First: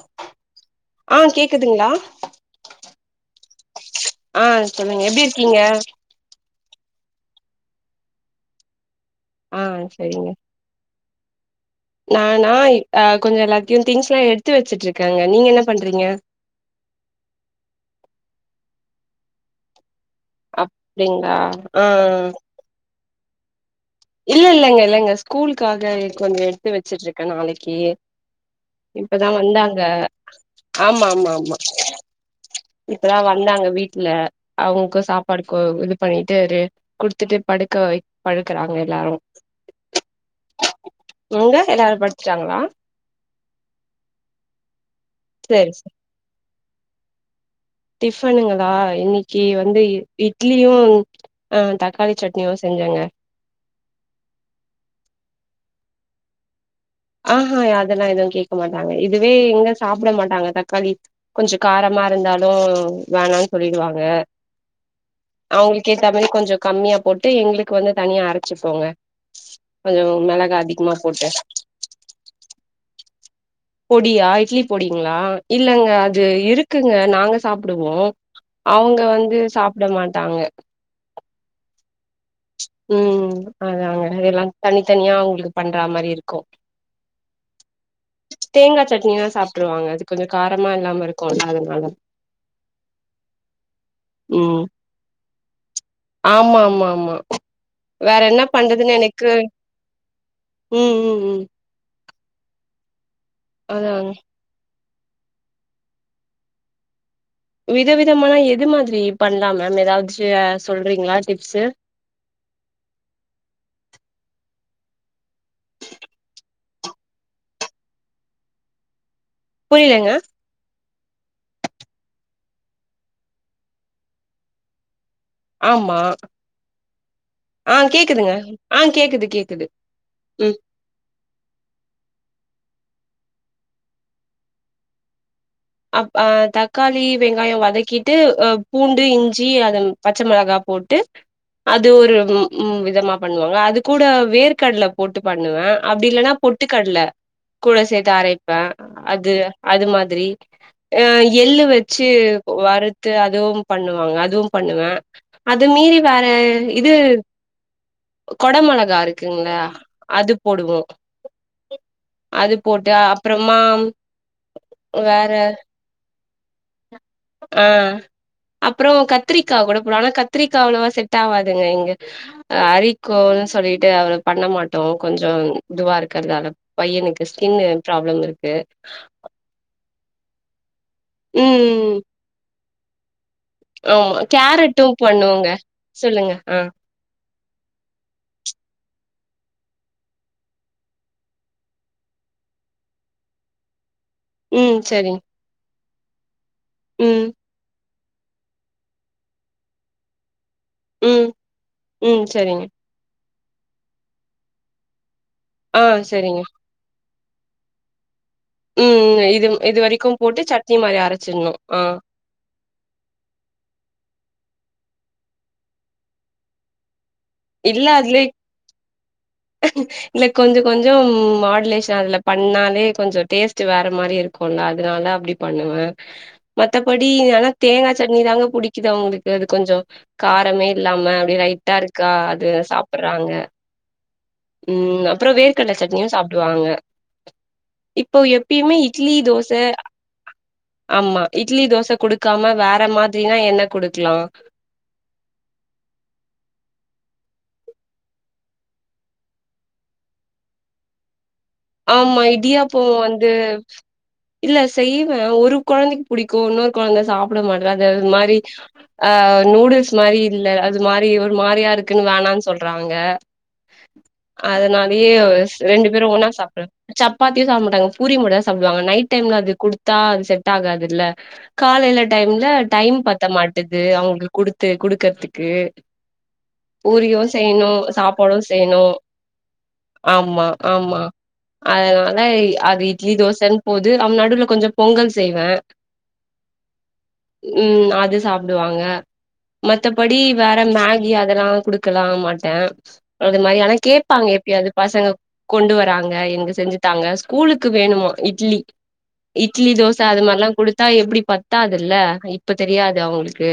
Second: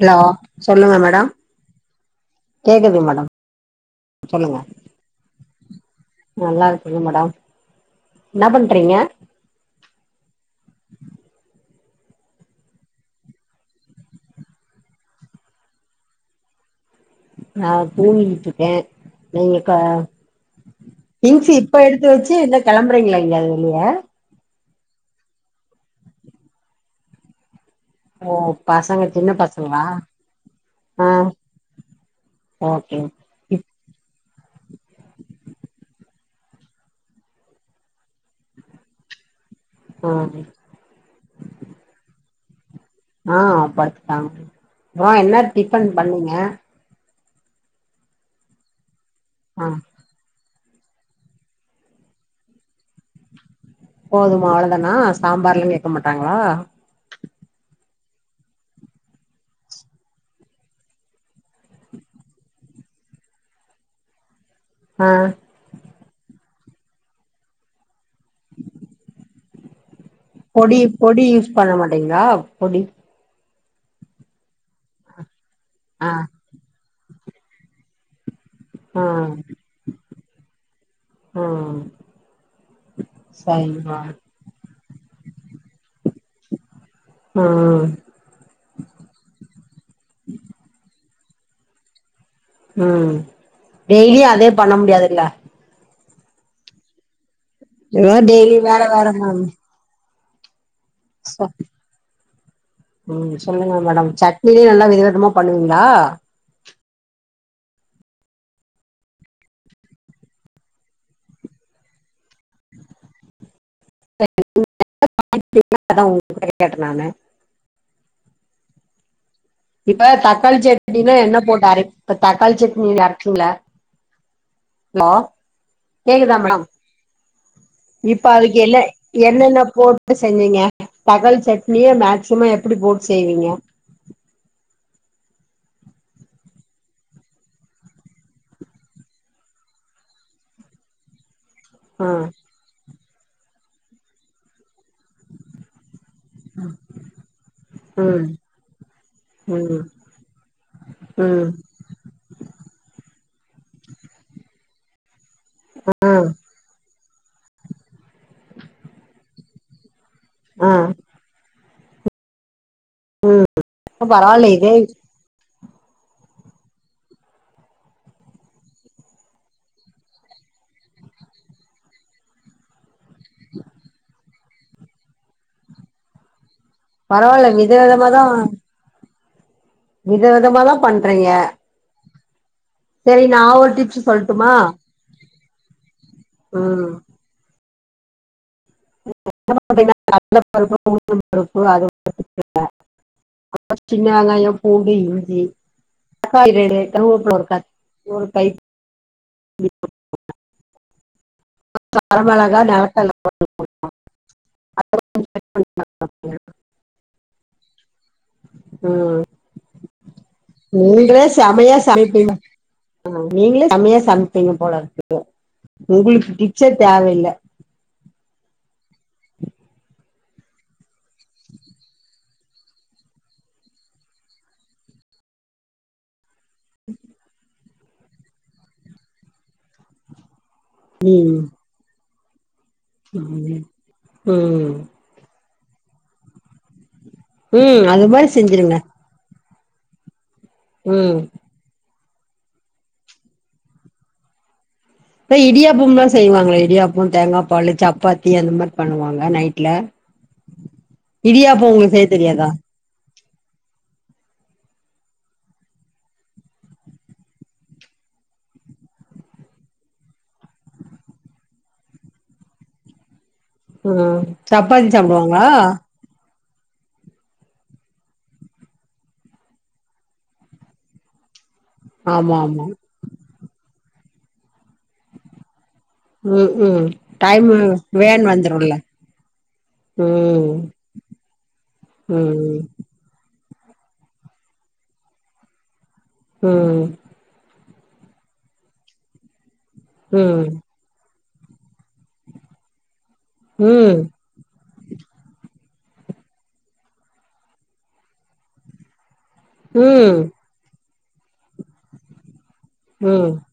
hello சொல்லுங்க ஆ madam கேக்குதுங்களா கேக்குது மேட ஆ ஆ சொல்லுங்க எப்டி இருக்கீங்க நல்லா இருக்கங்க மேடம் என்னா பண்றீங்க ஆ செரிங்க நானா ஆ கொஞ்சம் எல்லாத்தையும் திங்ஸ்லாம் எடுத்து வச்சிட்டு இருக்கங்க நீங்க என்ன பண்றீங்க நா தூங்கிட்டு இருக்கேன் நீங்க இப்ப அப்டிங்களா திங்ஸ் இப்ப ஆ எடுத்து வச்சி என்ன கெளம்புறீங்களா வியாது இல்ல இல்லங்க இல்லங்க ஸ்கூலுக்காக கொஞ்சம் எடுத்து வச்சிட்டு இருக்கே நாளைக் கி ஓ பசங்க இப்பதா சின்ன வந்தாங்க பசங்களா ஆமா ஆ ஆமா ஆமா ஓகே இப்பதா வந்தாங்க இப் வீட் இல்ல அவங்கக்கும் சாப்பாடு கோ இது பண்ணிட்டு ரெ குடுத்துட்டு படுக்க வை படுக்கறாங்க லாங் ஆ நீங்க எல்லாரும் படுத் ச்சாங்களா ஆ படுத்துடாங்க அப்றோ என்ன சேரி டிஃபன் பண்ணீங்க டிஃபனுங்களா இன்னிக் கி ஆ வந்து இட் லியும் ஆ தக்காளி சட்னியும் செஞ்சங்க போதுமா அவ்ளோதானா சாம்பார்லாம் கேக்க மாட்டாங்களா ஆஹா அதெல்லாம் எதுவும் கேக்க மாட்டாங்க இதுவே எங்க சாப்ட மாட்டாங்க தக்காளி கொஞ்சம் காரமா இருந்தாலும் வேணான் சொல்லிடுவாங்க ஆ அவுங்களுக்கு ஏத்தமாரி கொஞ்சம் கம்மியா போட்டு எங்களுக்கு வந்து தனியா அரைச்சிப்போங்க கொஞ்சம் மிளகா அதிகமா போட்டு டிங்களா பொடி பொடியா இட்லி பொடிங்களா இல்லங்க ஆ அது இருக் இருக்குங்க நாங்க சாப்பிடுவோ அவங்க ஆ வந்து சாப்பிட மாட் தாங்க ம் ம் அதங்க அதெல்லா தனி தத்தனியா உங்களுக்கு பண்ற மாரி இருக் கு ம் தேங்காய் சட்னினா சாப்பிட்டுருவாங்க அது கொஞ்சோ காரமா இல்லாம இருக் கொ அதனால ம் டெய்லி அதே ம் பண்ண முடியாதுல்ல ஆமா ஆமா ஆமா ஏத வேற என்ன டெய்லி வேற பண்றதுன்னு வேற எனக்கு மாரி ம் ம் ம் நீங்க சொல்லுங்க மேடம் அதாங்க சட்னிலயும் நல்லா வை வித விதமா பண்ணுவீங்களா வித விதமான எது மாதிரி பண்ணலா மேம் ஏதாவதுச்ச சொல்றீங்களா டிப்ஸு [inaudible] அதா உங்க கேட்டேன் நானே இப்ப புரியலங்க தக்காளி செட்டின்ன என்ன போட்டு அரைப்பே இப்ப த கல் சட்னில அரைக்குங்களா ஹலோ ஆமா கேக்குதா மேடம் ஆ இப்ப கேக்குதுங்க அதுக்கு என்ன ஆ கேக்குது என்னென்ன கேக்குது போட்டு ம் செஞ்சுங்க தக்காளி சட்னியே மேக்சிமம் எப்படி போட்டு செய்வீங்க அப்ப அ தக்காளி வெங்காய வதக்கிட்டு அ பூண்டு இஞ்சி அது பச்ச மிளகா போட்டு அது ஆ ஒரு ம் ம் விதமா பண்ணுவாங்க அது கூட வேர்கடல போட்டு பண்ணுவே அப்படி இல்லைன்னா பொட்டுக்கடலை கூட சேர்த்து ம் அரைப்பே அது ம் அது மாதிரி ஆ ம் எள்ள வச்சு வறுத்து அதுவும் பண்ணுவாங்க அதுவும் பண்ணுவ அது மீறி ஆ வேற இது கொட மொளகா இருக்குங்களா அது போடுவோ அது போட்டு உம் பரவால்ல இதே ஆ ஆ அப்பகத்திரிக்காய் கூட போம் ஆனா கத்திரிக்காய் அவ்வா செட் ஆவாதுங்க இங்க அரி கோலு சொல்லிட்டு அவரு பண்ண மாட்டோ கொஞ்சோ இதுவா இருக்கறதால பையனுக்கு பரவால்ல ஸ்கின்னு பராப்ளம் இருக்கு விதவிதமா தா பண்றீங்க ம் சரி நா ஒரு டிப்ஸ் ஆமா சொல்லட்டுமா கேரட்டு பண்ணுவங்க சொல்லுங்க ஆ ம் பருப்புனு பாத்தீங்கனா கடலபருப்பு உளுந்தம் பருப்பு அது [unintelligible] சின்ன வெங்காயோ ம் பூண்டு சரிங் இஞ்சி காய்கறி ம் கருவோப்ல இருக்கா ஒரு கை பிடி உம் கொடமொளகா நெடக்கல்ல அ [unintelligible] ஆ செரிங்க ம் உம் இது இது வரைக்கும் போட்டு சட்னி மாரி நீங்களே அரச்சிட்ணு செம்மையா ஆ சமைப்பீங்க நீங்களே செமையா சமைப்பீங்க போல இருக்குது உங்களுக்கு பிச்சர் தேவயில்ல இல்ல அதுலே இல்ல கொஞ்சோ கொஞ்சோ மாடுலேஷன் அதுல பண்ணாலே கொஞ்சோ டேஸ்ட் வேற மாரி இருக்கும்ல அதனாலதா அப்டி பண்ணுவே மத்தபடி எனக் தேங்கா சட்னிதாங்க புடிக்குது அவுங்களுக்கு அது கொஞ்சோ கார மே இல்லாம ம் அப்டியே லைட்டா இருக்குது க அதுஸ் சாப்புறாங்க ம் ம் உம் அப்றோ வே நெலக்கடல சட்னியு சாப்ருவாங்க உம் அது மாரி செஞ்சுருங்க தேர் ஆமா இட்லி தோச குடுத் காம வேற மாதிரினா என்ன குடுக்கலாம் ப இடியாப்பம்லா செய்வாங்களே இடியாப்பம் தேங்கா பாலு சப்பாத்தி அந்த மாரி பண்ணுவாங்க நைட்ல இடியாப்போம் உங்களுக்கு செய்ய தெரியாதா து இல்ல செய்வேன் ஒரு கொழந்தைக்கு புடிக்கும் இன்னொரு கொழந்தை சாப்பிட மாட்டறா அது அது மாரி ஆ நூடுல்ஸ் மாரி இல்ல அது மாரி ஒரு மாரியா இருக்குன்னு வேணான் சொல்றாங்க ம் சப்பாத்தி சாப்புடுவாங்ளா சப்பாத்தியும் சாப்பிட மாட்டாங்க பூரி மட்டுந்தான் சாப்புடுவாங்க நைட் டைம்ல அது குடுத்தா அது செட்காது இல்ல காலேல ஆமா டைம்ல ஆமா டைம் பத்த மாட்டு து அவுங்களுக்கு குடுத்து குடுக்கறத்துக்கு ம் ஹும் டைம் வேன் சாப்பாடு வந்துருன்ல செய்யணு ம் அதுனால ம் அது இட்லி தோசன் போது அது நடுவுல கொஞ்ச பொங்கல் செய்வேன் ம் ம் அது சாப்புடுவாங்க மத்த படி ம் வேற மேகி அது அதல்லா குடுக்கலாம் மாட்டேன் அதுமாரி ஆனா ம் கேட்பாங்க எப்பியாது பசங்க கொண்டு வ ராங்க எங்க செஞ்சுதாங்க ஸ்கூலுக்கு வேணுமா இட்லி இட்லி ம் தோச அது ம் மாரிலாம் குடுத் தா எப்டி பத்தாதுல்ல இப்ப தெரியாது அவுங்களுக்கு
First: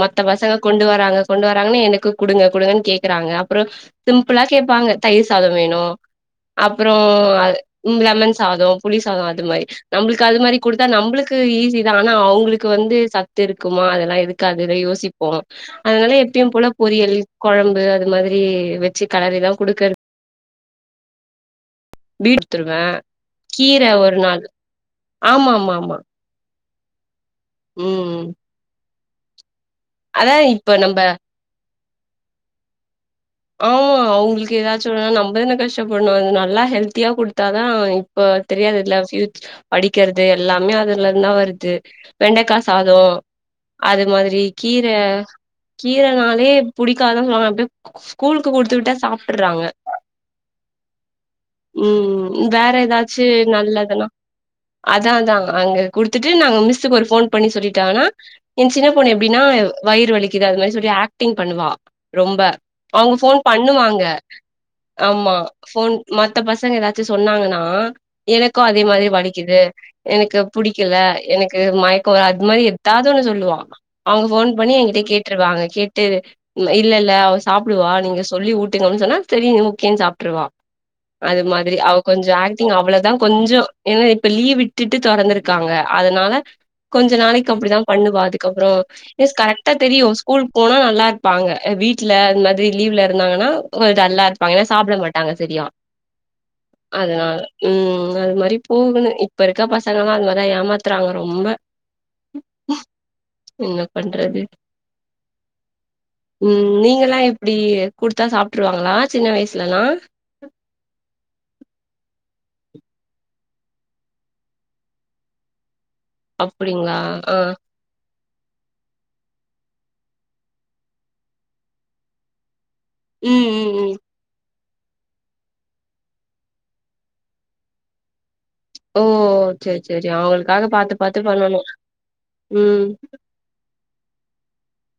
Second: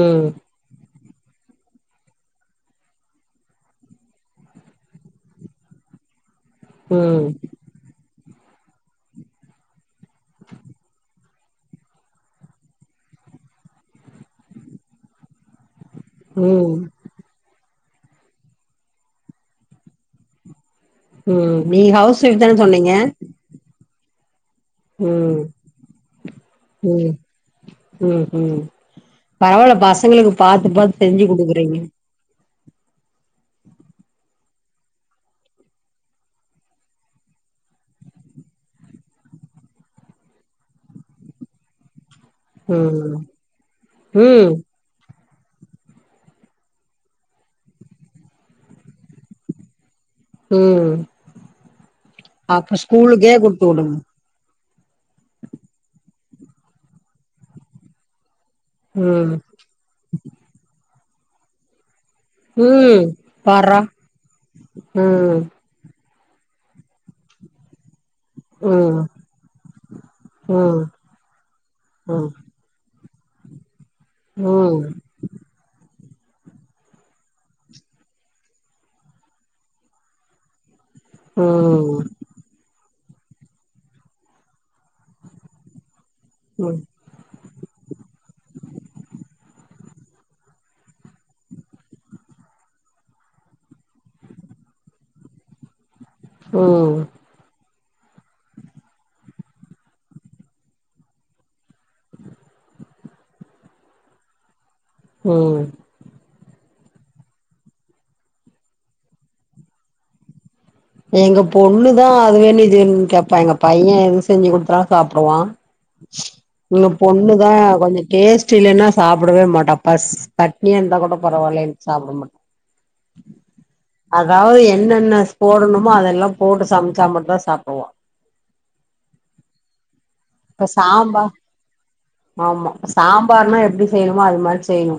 மாத்த பசங்க கொண்டு வராங்க கொண்டு வராங்கன்னு எனக்கு குடுங்க குடுங்கன் கேக்றாங்க அப்றோ சிம்பிளா தயிர் சாதோம் வேணு அப்புற ம் அது லெமன் சாதோம் புளி சாதோம் அது மாரி நம்மளுக்கு அது மாரி குடுத்தா நம்மளுக்கு து ஈஸி தான் ஆனா அவங்களுக்கு வந்து சத்து இருக்குமா அதெல்லா இருக்காதுன் யோசிப்போம் அதுனால எப்பியும் போல ம் பொறியல் கொழம்பு இது மாரி வச்சு கெலறிதான் குடுக்கறது ம் நீங்க ஹவுஸ் ஒய்ஃப் தான சொன்னீங்க வீடுத்துருவேன் கீரை ஒரு நாள் [unintelligible] ஆமா மா மா உ உ உ பரவல பசங்களுக்கு அதா பாத்து இப்ப பாத்து நம்ப செஞ்சு கொடுக்குறீங்க ஆமா அவங்களுக்கு ஏதாச்சு ஒன்னுன்னா நம்மதானே கஷ்டப்படணு அது நல்லா ஹெல்த்தியா குடுத்தாதா இப்ப தெரியாது இல்ல ஃப் படிக்கிறது எல்லாமே அதுல இருந்துதா வருது வெண்டைக்கா சாதோ ம் அது மாதிரி ம் கீர கீர நாலே புடிக்காதாங் சொல்லுவாங்க அப்டியே ஸ்கூல்லுக்கு குடுத்து விட்டா சாப்டுர்றாங்க உ உ வேற ஏதாச்சு குடுத்து நல்ல விடுங்க எதனா அதா அதா அங்க குடுத்துட்டு நாங்க மிஸ்சுக்கு ஒரு ஃபோன் பண்ணி சொல்லிட்டாங்கன்னா எ சின்ன பொண்ணு ம் இப்டினா வயிறுலிக்குது அது மாரி சொல்லி ஆக் டிங் பண்ணுவா ரொம்ப ம் அவங்க ஃபோன் பார்றா பண்ணுவாங்க ஆமா ம் ஃபோன் மத்த பசங்க ஏதாச்சு சொன்னாங்கன்னா எனக்கு அதே ம் மாரி வலிக்குது எனக்கு ம் பிடிக்கல எனக்கு மயக்க வருது ம் அது மாதிரி எதாவது இதொன்னு சொல்லுவா அவங்க ஃபோன் பண்ணி எ ம் கிட்ட கேட்டுருவாங்க கேட் ட்டு இல்ல இல்ல அவ சாப்பிடுவா நீங்க சொல்லி ஊட்டுங்கன்னு சொன்னா செரி ஓகேன்னு சாப்ட்ருவா அது மாதிரி அவ ம் கொஞ்சோ ஆக்டிங் அவ்ளதா கொஞ்சோ ஏன்னா இப்ப லீவ் விட்டுட்டு தொறந்துருக்காங்க அதனால கொஞ்ச நாளைக்கு அப்படிதா பண்ணுவா அதுக்கப்புறோ மிஸ் கரெக்டா தெரியு ஸ்கூல் போனா நல்லா இருப்பாங்க வீட் ல இந்த மாதிரி லீவ்ல இருந்தாங்கன்னா டல்லா இருப்பாங்க ஏன்னா சாப்பிட மாட்டாங்க சரியா ம் அதனால உ அது மாரி போகணு இப்ப இருக்க பசங்கல்லா அது மாரிதா ஏமாத்துறாங்க ரொம்ப என்ன பண்றது உ உ நீ நீங்கலா எப்டி குடுத்தா சாப்ட்டுருவாங்களா சின்ன வயசுலலா எங்க பொண்ணுதா அது வேணு இது வேனுனு கேப்பா எங்க பையே எது செஞ்சு குடுத்தாலு சாப்பிடுவா உள்ள அப்டிங்களா ஆ பொண்ணுதா கொஞ்சோ டேஸ்ட் இல்லன்னா சாப்பிடவேமாட்ட பஷ் பட்னியா இந்தா கூட பரவாயில்ல சாப்பிடமாட் ம் ம் ம் அதாவது இன்ன என்னா போடணுமோ அதெல்லா போட்டு சாமச்சா மட்டுதா சாப்புடுவா ஓ சேரி சே இப்ப சாம்பா ஆமா ம் சாம்பார்னா எப்பிடி செய்யணுமோ அது மாரி செய்யணு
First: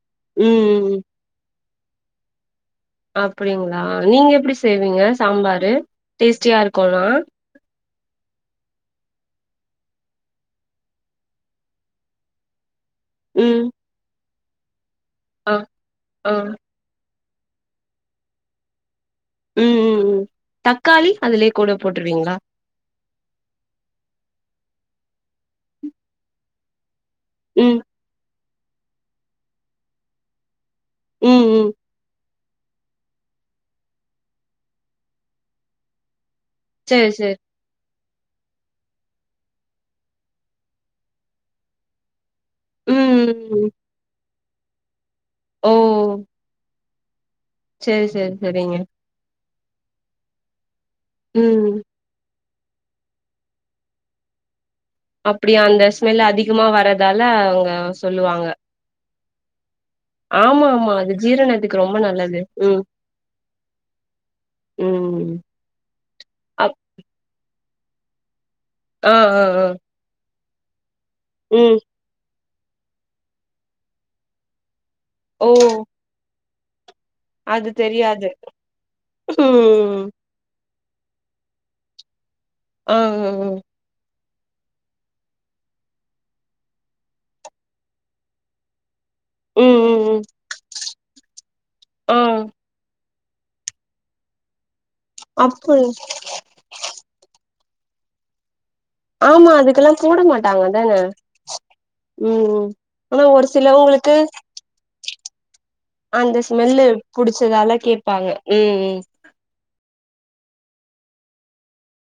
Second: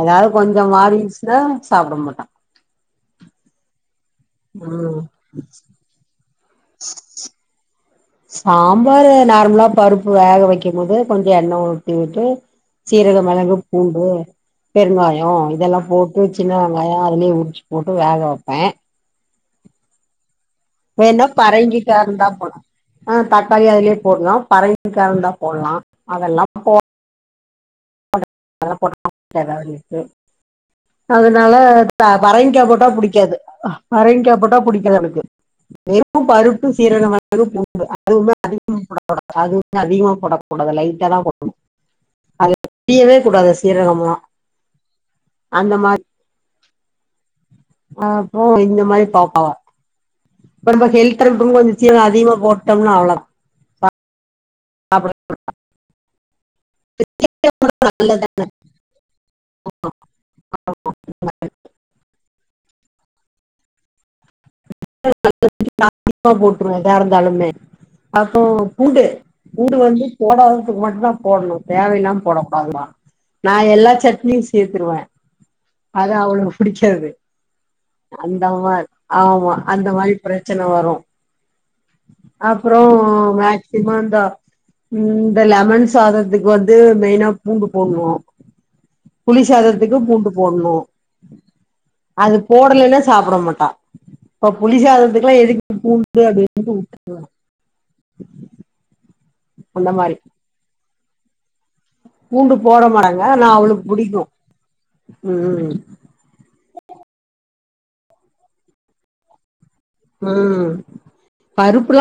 ஏதாவது கொஞ்சோ ம் மாரிச்சின்னா சாப்பிடமாட்டா அப்பிடிங்களா ஆ நீங்க எப்பிடி செய்வீங்க சாம்பாரு டேஸ்ட்டியா இருக்கோனா சாம்பார் நார்மலா பருப்பு வேக வைக்கு போது கொஞ்சோ எண்ணெ ஊத்திவுட்டு சீரகம் மெளகு ம் பூண்டு பெருங்காயோ ஆ இதெல்லா போட்டு ஆ சின்ன வெங்காயோ அதிலியு ன்ச்சி போட்டு வேக வைப்பே ம் ம் ம் தக்காளி வேணா அதுலயே கூட பரங்கிக்கா இருந்தா போட்ருவீங்களா போனு ஆ தக்காளி அதிலியே போலா பரங் கரண்டா போடலா அதெல்லா போ ம் அதல்ல போட்டா ஏதாவது இருக்கு ம் அதனால ம் தா வரைங்கா போட்டா புடிக்காது பரைங்க போட்டா புடிக்கது எனக்கு எனக்கு பருப்பு சீரண சேரி சேரி மெளக்கு பூண்டு அதும அதிகமா போடக்கூடாது அது அதிகமா போடக்கூடாது லைட்ட தா போடணு அது ம் தெரியவே கூடாது ம் ம் சீரகம்ல்லா அந்த மாரி ஓ சேரி ஆ சேரி போ சேரிங்க இந்த மாரி பாக்காவா ஒடம்ப ஹெல்த்ம் ம் கொஞ்ச [unintelligible] அதிகமா போட் த்தம்னா அவ்ளா அப்படியா அந்தஸ் [unintelligible] அதி திகமா வரதால அவங்க நல்லதான சொல்லுவாங்க ஆமா ஆமா அது ஜீரண அதுக்கு ரொம்ப நல்லது ம் [inaudible] ம் போட்டுவ அப் எதா இருந்தாலுமே அப்போ உண்டு ஆ ஆ ஆ உடு வந்து போட [unintelligible] போடணு ம் தேவல்லா போடக் [unintelligible] நா எல்லா சட்னியு சேர்த்தருவே ஓ அத அவளே குடிக்கது அது தெரியாது அந்தமா ஆமா அந்த ம் மாரி பிரச்சன வரு [inaudible] அப்புறோ ஆ ஆ ஆ மேக்சிமம்ந்த ம் இந்த லெமன் சாதத்துக்கு வந்து மெயினா பூண்டு போண்ணு புளி ம் சாதத்துக்கு ம் ம் பூண்டு போட்ணு ஆ அது போடலைன்னா சாப்பிட மாட்டா பொளி சாதனத்துக்கெல்லா எதுக்கு அப்பு பூண்டு அப்படனுட்டு விடுட நா [inaudible] ஆமா அதுக்கெல்லா கூட மாட்டாங்க தான ம் பூண்டு ம் போற மாடங்க ஆனா ஒரு நா அவளுக்கு சிலவங்களுக்கு புடிக்கு ம் அந்த ஸ்மெல்லு புடிச்சதால கேட்பாங்க ம் ம் ம் பருப்புல்லா